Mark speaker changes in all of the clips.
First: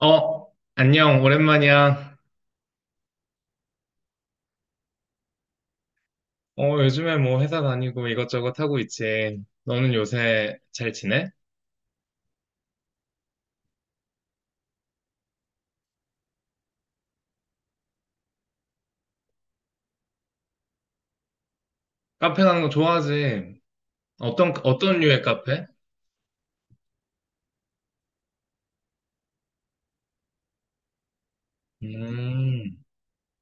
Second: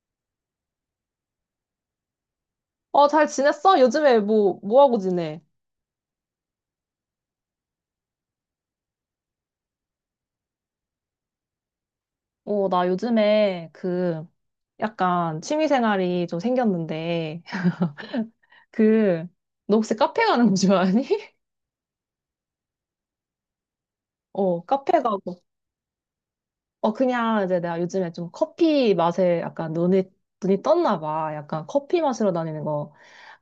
Speaker 1: 안녕, 오랜만이야.
Speaker 2: 어, 잘 지냈어? 요즘에 뭐 하고 지내?
Speaker 1: 요즘에 뭐 회사 다니고 이것저것 하고 있지. 너는 요새 잘 지내?
Speaker 2: 어, 나 요즘에 그 약간 취미 생활이 좀 생겼는데 그 너 혹시 카페 가는 거 좋아하니?
Speaker 1: 카페 가는 거 좋아하지? 어떤,
Speaker 2: 어,
Speaker 1: 어떤
Speaker 2: 카페
Speaker 1: 류의
Speaker 2: 가고.
Speaker 1: 카페?
Speaker 2: 어, 그냥 이제 내가 요즘에 좀 커피 맛에 약간 눈이 떴나 봐. 약간 커피 마시러 다니는
Speaker 1: 음,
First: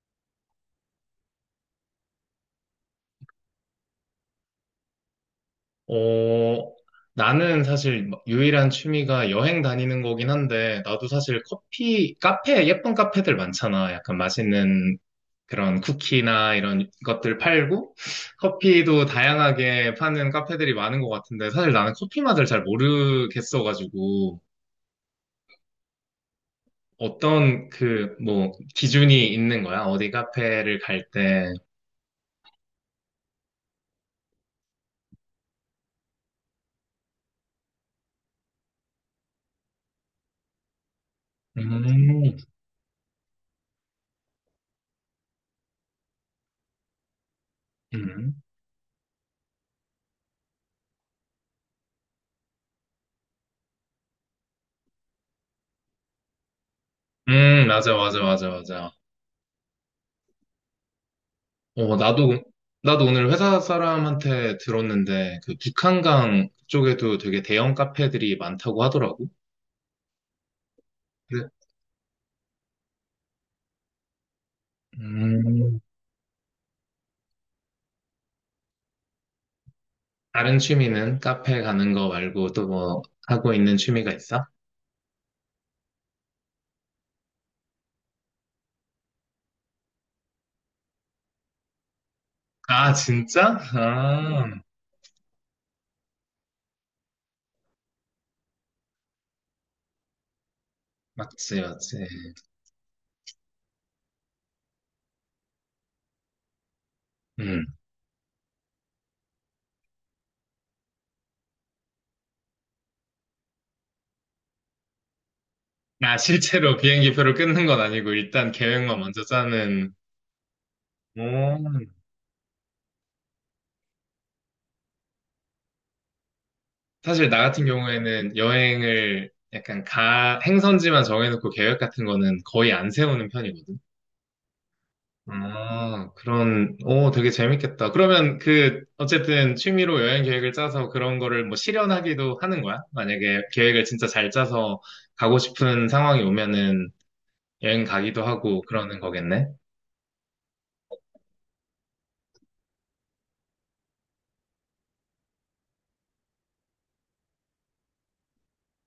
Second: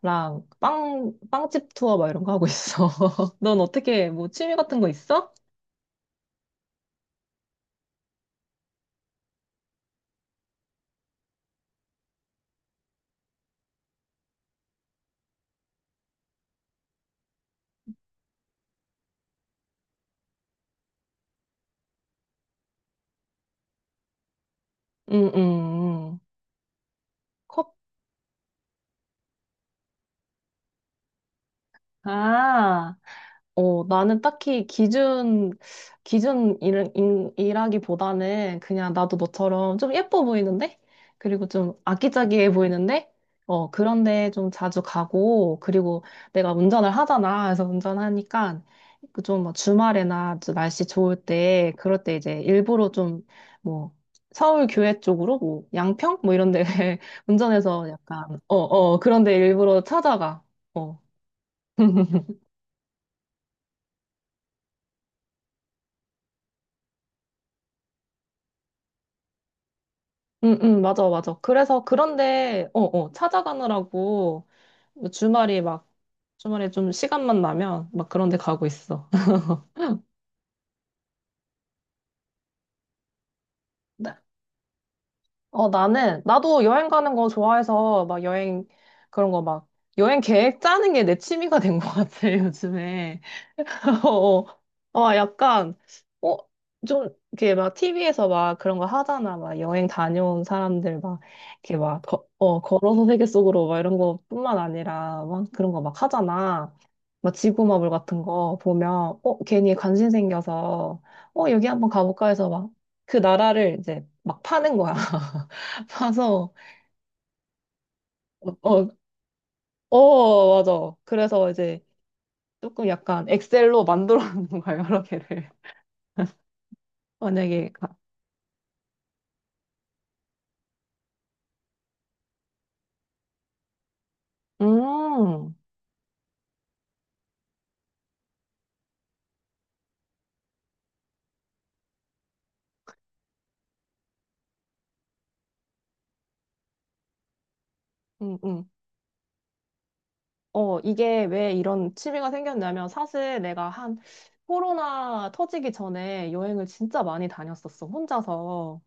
Speaker 2: 거랑 빵 빵집 투어 막 이런 거 하고 있어. 넌 어떻게 뭐 취미 같은 거 있어?
Speaker 1: 어, 나는 사실 유일한 취미가 여행 다니는 거긴 한데, 나도 사실 커피, 카페, 예쁜 카페들 많잖아. 약간 맛있는 그런 쿠키나 이런 것들 팔고 커피도 다양하게 파는 카페들이 많은 것 같은데 사실 나는 커피 맛을 잘 모르겠어가지고
Speaker 2: 응, 응, 응. 커
Speaker 1: 어떤 그 뭐 기준이 있는 거야? 어디 카페를 갈 때.
Speaker 2: 아. 어, 나는 딱히 기준 일하기보다는 그냥 나도 너처럼 좀 예뻐 보이는데? 그리고 좀
Speaker 1: 음,
Speaker 2: 아기자기해 보이는데? 어, 그런데 좀 자주 가고, 그리고 내가 운전을 하잖아. 그래서
Speaker 1: 음,
Speaker 2: 운전하니까 좀막 주말에나 좀 날씨 좋을 때, 그럴 때 이제 일부러 좀 뭐, 서울 교외 쪽으로 뭐, 양평? 뭐 이런 데 운전해서
Speaker 1: 맞아, 맞아,
Speaker 2: 약간,
Speaker 1: 맞아, 맞아.
Speaker 2: 그런 데 일부러 찾아가. 어.
Speaker 1: 어, 나도, 나도 오늘 회사 사람한테 들었는데 그 북한강 쪽에도 되게 대형 카페들이 많다고 하더라고.
Speaker 2: 응, 응, 맞아, 맞아.
Speaker 1: 그래.
Speaker 2: 그래서 그런데, 찾아가느라고 뭐 주말이
Speaker 1: 음.
Speaker 2: 막, 주말에 좀 시간만 나면 막 그런 데 가고 있어.
Speaker 1: 다른 취미는 카페 가는 거 말고 또 뭐 하고 있는 취미가
Speaker 2: 나-
Speaker 1: 있어?
Speaker 2: 어, 나도 여행 가는 거 좋아해서 막 여행, 그런 거 막, 여행 계획 짜는 게 내 취미가 된 것 같아,
Speaker 1: 아,
Speaker 2: 요즘에.
Speaker 1: 진짜?
Speaker 2: 어,
Speaker 1: 아,
Speaker 2: 어, 약간, 어, 좀, 이렇게 막 TV에서 막 그런 거 하잖아. 막 여행 다녀온 사람들 막,
Speaker 1: 맞지,
Speaker 2: 이렇게 막,
Speaker 1: 맞지.
Speaker 2: 걸어서 세계 속으로 막 이런 거뿐만 아니라 막 그런 거 막 하잖아. 막
Speaker 1: 음.
Speaker 2: 지구마블 같은 거 보면, 어, 괜히 관심 생겨서, 어, 여기 한번 가볼까 해서 막 그 나라를 이제 막 파는 거야.
Speaker 1: 아,
Speaker 2: 파서,
Speaker 1: 실제로 비행기 표를 끊는 건 아니고 일단
Speaker 2: 어,
Speaker 1: 계획만 먼저 짜는.
Speaker 2: 어, 어, 맞아. 그래서 이제
Speaker 1: 오.
Speaker 2: 조금 약간 엑셀로 만들어 놓는 거야, 여러 개를.
Speaker 1: 사실 나 같은
Speaker 2: 만약에
Speaker 1: 경우에는 여행을 행선지만 정해놓고 계획 같은 거는 거의 안 세우는 편이거든.
Speaker 2: 음,
Speaker 1: 아, 그런, 오, 되게 재밌겠다. 그러면 그, 어쨌든 취미로 여행 계획을 짜서 그런 거를 뭐 실현하기도 하는 거야? 만약에 계획을 진짜 잘 짜서 가고 싶은 상황이 오면은 여행 가기도
Speaker 2: 음,
Speaker 1: 하고
Speaker 2: 음.
Speaker 1: 그러는 거겠네?
Speaker 2: 어, 이게 왜 이런 취미가 생겼냐면 사실 내가 한 코로나 터지기 전에 여행을 진짜 많이 다녔었어, 혼자서.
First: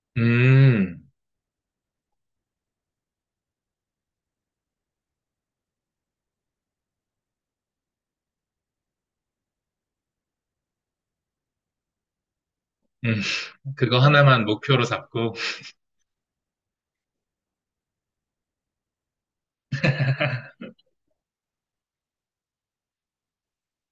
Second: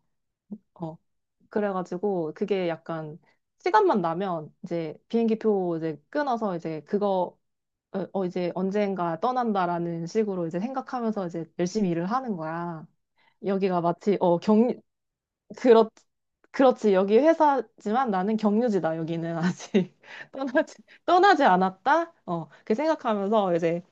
Speaker 2: 어,
Speaker 1: 음,
Speaker 2: 그래가지고 그게 약간 시간만 나면 이제 비행기표 이제 끊어서 이제 그거, 이제 언젠가 떠난다라는 식으로 이제 생각하면서 이제 열심히 일을 하는 거야.
Speaker 1: 음,
Speaker 2: 여기가
Speaker 1: 그거
Speaker 2: 마치
Speaker 1: 하나만 목표로 잡고.
Speaker 2: 그렇, 그렇지. 여기 회사지만 나는 경유지다. 여기는 아직 떠나지, 떠나지 않았다. 어, 그렇게 생각하면서 이제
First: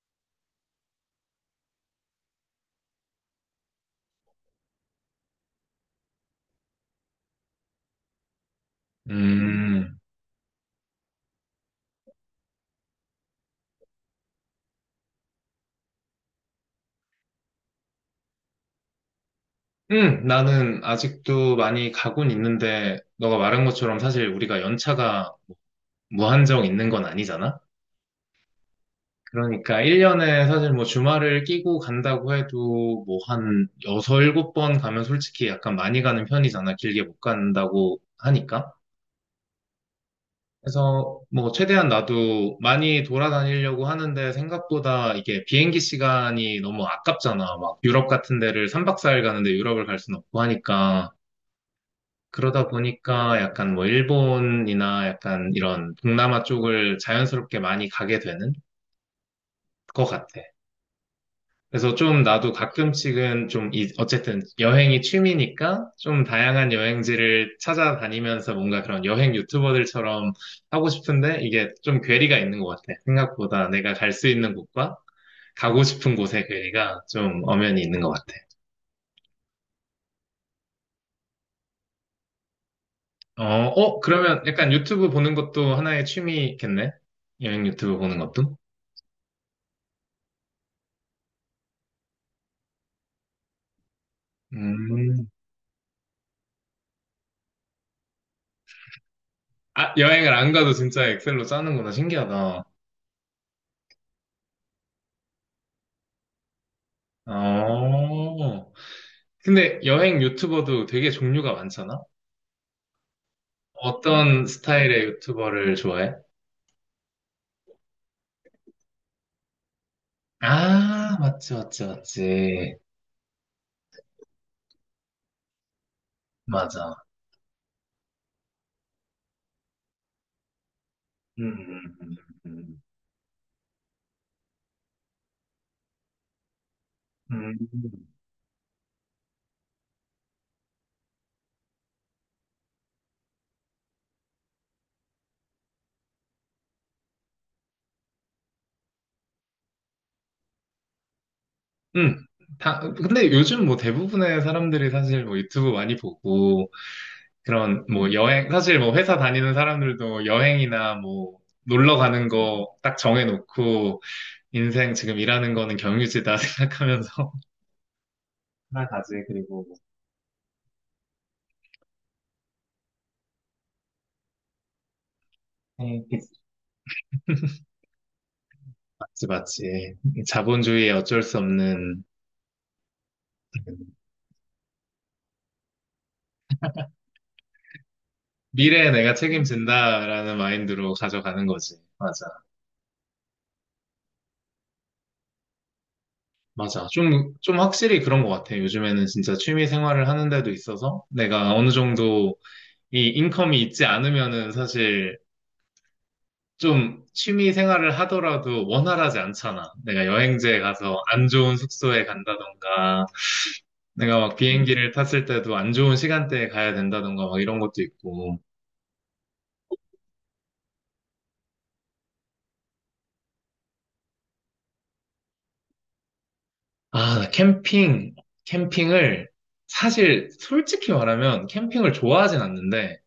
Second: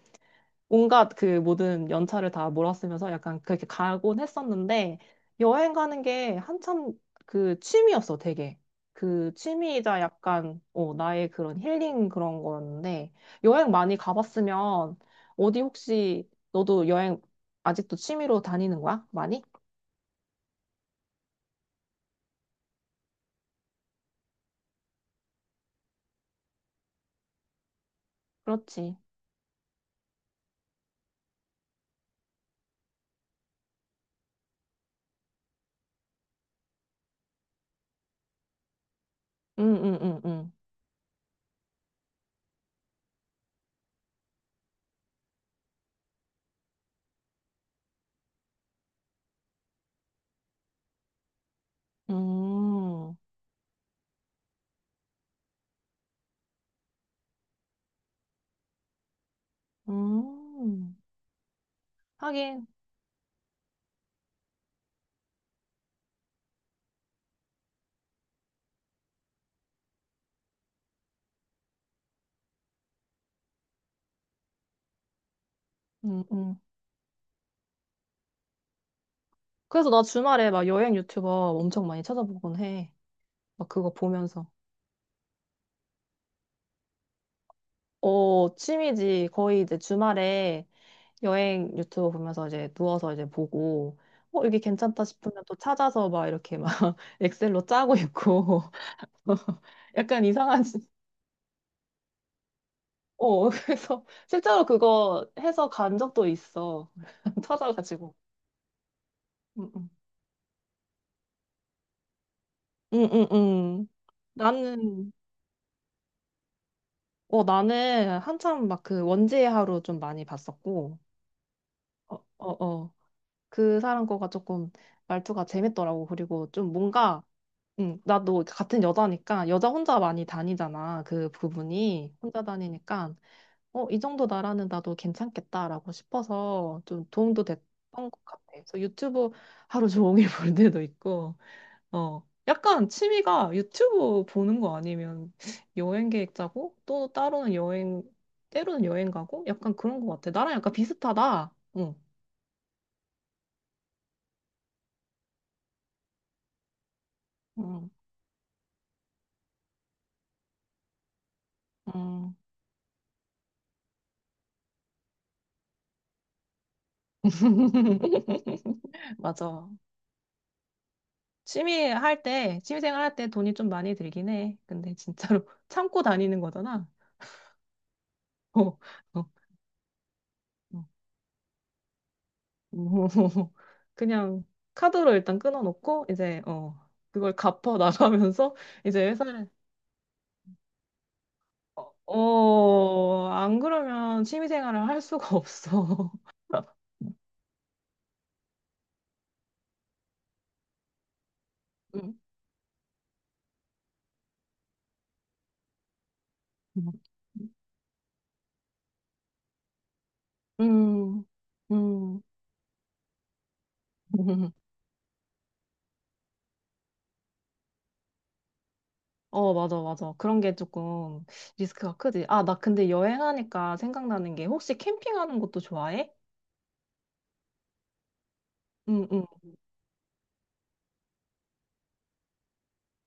Speaker 2: 온갖 그 모든 연차를 다 몰아쓰면서 약간 그렇게 가곤 했었는데 여행 가는 게 한참 그 취미였어, 되게. 그
Speaker 1: 음,
Speaker 2: 취미이자 약간 나의 그런 힐링 그런 거였는데 여행 많이 가봤으면 어디 혹시 너도 여행 아직도 취미로 다니는 거야? 많이?
Speaker 1: 나는 아직도 많이 가곤 있는데, 너가 말한 것처럼 사실 우리가 연차가 무한정 있는 건 아니잖아?
Speaker 2: 그렇지.
Speaker 1: 그러니까 1년에 사실 뭐 주말을 끼고 간다고 해도 뭐 한 6, 7번 가면 솔직히 약간 많이 가는 편이잖아. 길게 못 간다고 하니까.
Speaker 2: 응, 응, 응, 응.
Speaker 1: 그래서 뭐 최대한 나도 많이 돌아다니려고 하는데 생각보다 이게 비행기 시간이 너무 아깝잖아. 막 유럽 같은 데를 3박 4일 가는데 유럽을 갈 순 없고 하니까. 그러다
Speaker 2: 음,
Speaker 1: 보니까 약간 뭐 일본이나 약간 이런 동남아 쪽을 자연스럽게 많이 가게 되는 것 같아.
Speaker 2: 음,
Speaker 1: 그래서 좀 나도
Speaker 2: 하긴,
Speaker 1: 가끔씩은 어쨌든 여행이 취미니까 좀 다양한 여행지를 찾아다니면서 뭔가 그런 여행 유튜버들처럼 하고 싶은데 이게 좀 괴리가 있는 것 같아. 생각보다 내가 갈 수 있는 곳과 가고 싶은
Speaker 2: 음,
Speaker 1: 곳의
Speaker 2: 음.
Speaker 1: 괴리가 좀 엄연히 있는 것 같아.
Speaker 2: 그래서 나 주말에 막 여행 유튜버 엄청 많이 찾아보곤 해.
Speaker 1: 어,
Speaker 2: 막 그거
Speaker 1: 어, 그러면
Speaker 2: 보면서.
Speaker 1: 약간 유튜브 보는 것도 하나의 취미겠네? 여행 유튜브 보는
Speaker 2: 어,
Speaker 1: 것도?
Speaker 2: 취미지. 거의 이제 주말에 여행 유튜브 보면서 이제 누워서 이제 보고, 어, 이게 괜찮다
Speaker 1: 음.
Speaker 2: 싶으면 또 찾아서 막 이렇게 막 엑셀로 짜고 있고.
Speaker 1: 아,
Speaker 2: 약간
Speaker 1: 여행을 안
Speaker 2: 이상한,
Speaker 1: 가도 진짜 엑셀로 짜는구나. 신기하다.
Speaker 2: 어, 그래서 실제로 그거 해서 간 적도 있어. 찾아가지고.
Speaker 1: 어.
Speaker 2: 응,
Speaker 1: 근데
Speaker 2: 응,
Speaker 1: 여행 유튜버도 되게 종류가 많잖아?
Speaker 2: 응, 응. 응.
Speaker 1: 어떤 스타일의
Speaker 2: 나는,
Speaker 1: 유튜버를 좋아해?
Speaker 2: 나는 한참 막 그 원지의 하루 좀 많이 봤었고,
Speaker 1: 아, 맞지, 맞지,
Speaker 2: 어, 어,
Speaker 1: 맞지.
Speaker 2: 어. 그 사람 거가 조금 말투가 재밌더라고. 그리고 좀
Speaker 1: 맞아.
Speaker 2: 뭔가, 응, 나도 같은 여자니까, 여자 혼자 많이 다니잖아. 그
Speaker 1: 음, 음,
Speaker 2: 부분이. 혼자
Speaker 1: 음.
Speaker 2: 다니니까, 어, 이 정도 나라는 나도 괜찮겠다라고 싶어서 좀 도움도
Speaker 1: 음,
Speaker 2: 됐던
Speaker 1: 음.
Speaker 2: 것 같아. 그래서 유튜브 하루 종일 볼 때도 있고, 어, 약간 취미가 유튜브 보는 거 아니면 여행 계획 짜고 또 따로는 여행, 때로는 여행 가고 약간 그런 거 같아. 나랑 약간 비슷하다. 응.
Speaker 1: 음. 다, 근데 요즘 뭐 대부분의 사람들이 사실 뭐 유튜브 많이 보고, 그런
Speaker 2: 응,
Speaker 1: 뭐 여행, 사실 뭐 회사 다니는 사람들도 여행이나 뭐 놀러 가는
Speaker 2: 응.
Speaker 1: 거 딱 정해놓고, 인생 지금 일하는 거는 경유지다 생각하면서 하나 가지, 그리고.
Speaker 2: 맞아. 취미 생활 할 때 돈이 좀 많이 들긴 해. 근데 진짜로 참고 다니는 거잖아. 어,
Speaker 1: 맞지,
Speaker 2: 어,
Speaker 1: 맞지.
Speaker 2: 음.
Speaker 1: 자본주의의 어쩔 수 없는
Speaker 2: 어. 그냥 카드로 일단 끊어놓고 이제 그걸 갚아 나가면서
Speaker 1: 미래에
Speaker 2: 이제
Speaker 1: 내가
Speaker 2: 회사를
Speaker 1: 책임진다라는 마인드로 가져가는 거지. 맞아.
Speaker 2: 어, 안 그러면 취미생활을 할 수가 없어.
Speaker 1: 맞아. 좀, 좀 확실히 그런 것 같아. 요즘에는 진짜 취미 생활을 하는 데도 있어서 내가 어느
Speaker 2: 음,
Speaker 1: 정도 이 인컴이 있지 않으면은 사실 좀 취미 생활을 하더라도 원활하지 않잖아. 내가 여행지에 가서
Speaker 2: 음,
Speaker 1: 안 좋은 숙소에
Speaker 2: 음.
Speaker 1: 간다던가, 내가 막 비행기를 탔을 때도 안 좋은 시간대에 가야 된다던가 막 이런 것도 있고.
Speaker 2: 어, 맞아, 맞아. 그런 게 조금 리스크가 크지. 아, 나 근데 여행하니까 생각나는 게 혹시 캠핑하는 것도 좋아해?
Speaker 1: 아, 캠핑,
Speaker 2: 응, 응,
Speaker 1: 캠핑을, 사실 솔직히 말하면 캠핑을 좋아하진 않는데,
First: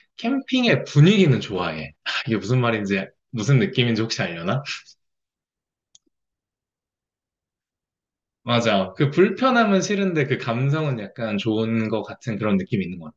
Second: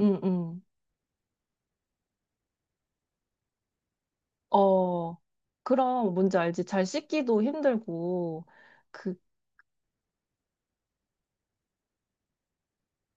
Speaker 2: 응, 응.
Speaker 1: 캠핑의 분위기는 좋아해. 이게 무슨 말인지, 무슨 느낌인지 혹시 알려나?
Speaker 2: 어, 그럼 뭔지 알지? 잘 씻기도 힘들고,
Speaker 1: 맞아. 그
Speaker 2: 그,
Speaker 1: 불편함은 싫은데 그 감성은 약간 좋은 것 같은 그런 느낌이 있는 것 같아.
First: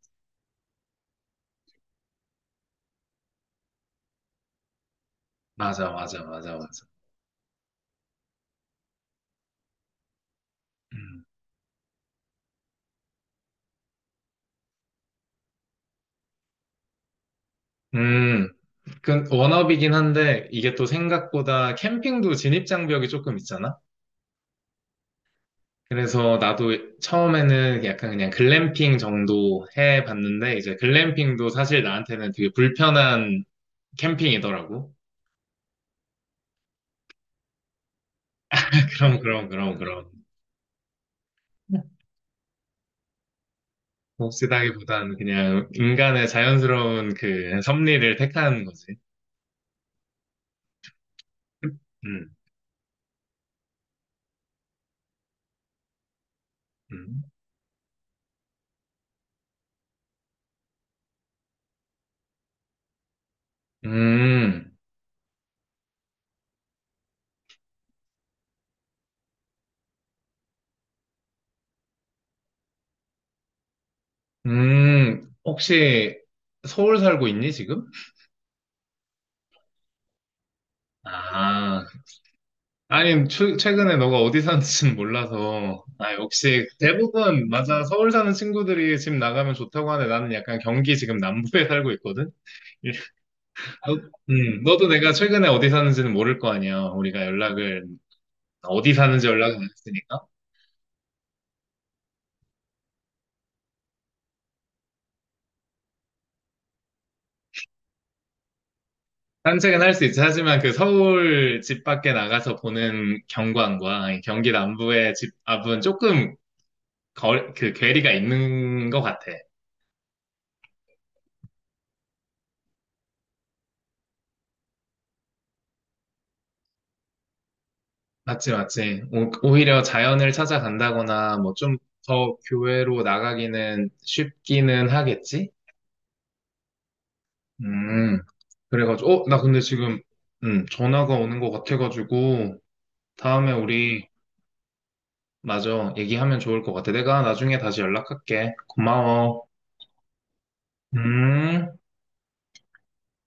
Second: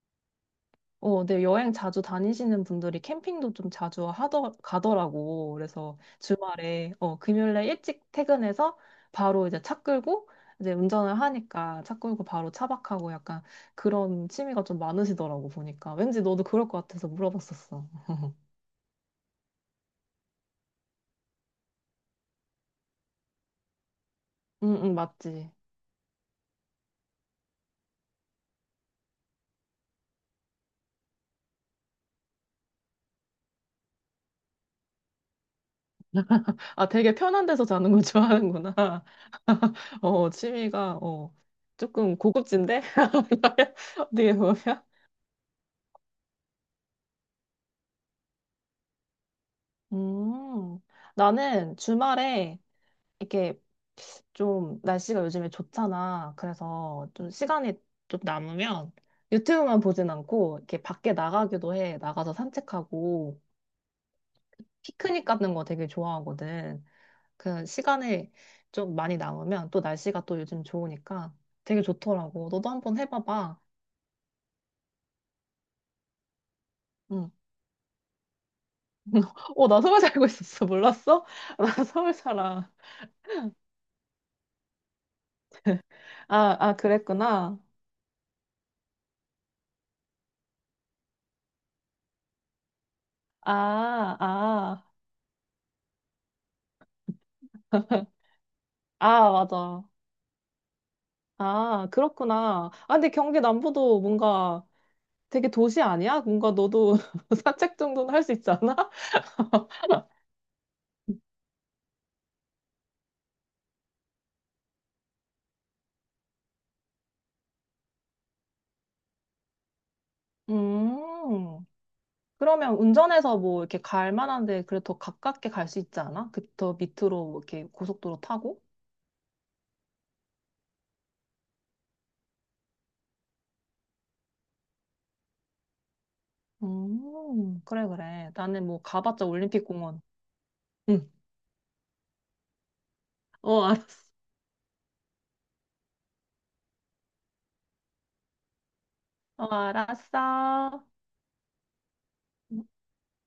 Speaker 2: 네, 여행 자주 다니시는 분들이 캠핑도 좀 자주 가더라고.
Speaker 1: 맞아,
Speaker 2: 그래서
Speaker 1: 맞아, 맞아, 맞아.
Speaker 2: 주말에, 금요일에 일찍 퇴근해서 바로 이제 차 끌고, 이제 운전을
Speaker 1: 음,
Speaker 2: 하니까 차 끌고 바로 차박하고 약간 그런 취미가 좀 많으시더라고, 보니까. 왠지 너도 그럴 것 같아서 물어봤었어.
Speaker 1: 음, 그 워너비긴 한데, 이게 또 생각보다 캠핑도 진입장벽이 조금 있잖아?
Speaker 2: 응, 응, 맞지.
Speaker 1: 그래서 나도 처음에는 약간 그냥 글램핑 정도 해봤는데, 이제 글램핑도 사실 나한테는 되게 불편한 캠핑이더라고.
Speaker 2: 아, 되게 편한 데서 자는 거 좋아하는구나.
Speaker 1: 그럼, 그럼, 그럼, 그럼.
Speaker 2: 어, 취미가, 조금 고급진데? 어떻게 보면.
Speaker 1: 몹시다기보다는 그냥 인간의 자연스러운 그 섭리를 택하는 거지.
Speaker 2: 음, 나는
Speaker 1: 음,
Speaker 2: 주말에 이게 좀 날씨가 요즘에 좋잖아. 그래서
Speaker 1: 음,
Speaker 2: 좀 시간이 좀 남으면 유튜브만 보진 않고 이렇게 밖에 나가기도 해. 나가서 산책하고
Speaker 1: 음,
Speaker 2: 피크닉 가는 거 되게 좋아하거든. 그 시간이 좀 많이 남으면 또 날씨가 또 요즘 좋으니까 되게 좋더라고. 너도 한번 해봐봐.
Speaker 1: 혹시 서울 살고
Speaker 2: 응.
Speaker 1: 있니, 지금?
Speaker 2: 어, 나 서울 살고 있었어. 몰랐어? 나
Speaker 1: 아,
Speaker 2: 서울 살아.
Speaker 1: 아니, 최- 최근에 너가 어디 사는지는 몰라서, 아,
Speaker 2: 아,
Speaker 1: 역시
Speaker 2: 아,
Speaker 1: 대부분,
Speaker 2: 그랬구나.
Speaker 1: 맞아, 서울 사는 친구들이 집 나가면 좋다고 하는데 나는 약간 경기 지금 남부에 살고 있거든? 너,
Speaker 2: 아, 아,
Speaker 1: 너도 내가 최근에 어디 사는지는 모를 거 아니야. 어디 사는지
Speaker 2: 아,
Speaker 1: 연락을 안
Speaker 2: 맞아.
Speaker 1: 했으니까.
Speaker 2: 아, 그렇구나. 아, 근데 경기 남부도 뭔가 되게 도시 아니야? 뭔가 너도 산책 정도는 할 수 있지 않아?
Speaker 1: 산책은 할 수 있지. 하지만 그 서울 집 밖에 나가서 보는 경관과 경기 남부의 집 앞은 조금 그 괴리가 있는 것 같아.
Speaker 2: 음, 그러면 운전해서 뭐 이렇게 갈 만한 데 그래도 더 가깝게 갈 수 있지 않아? 그 더 밑으로 뭐 이렇게 고속도로
Speaker 1: 맞지,
Speaker 2: 타고?
Speaker 1: 맞지. 오히려 자연을 찾아간다거나, 뭐, 좀 더 교외로 나가기는 쉽기는 하겠지?
Speaker 2: 그래,
Speaker 1: 음,
Speaker 2: 그래. 나는 뭐
Speaker 1: 그래가지고,
Speaker 2: 가봤자
Speaker 1: 나 근데 지금,
Speaker 2: 올림픽공원. 응,
Speaker 1: 전화가 오는 것 같아가지고, 다음에
Speaker 2: 어, 알았어.
Speaker 1: 우리, 맞아, 얘기하면 좋을 것 같아. 내가 나중에 다시 연락할게. 고마워.
Speaker 2: 어, 알았어.
Speaker 1: 음.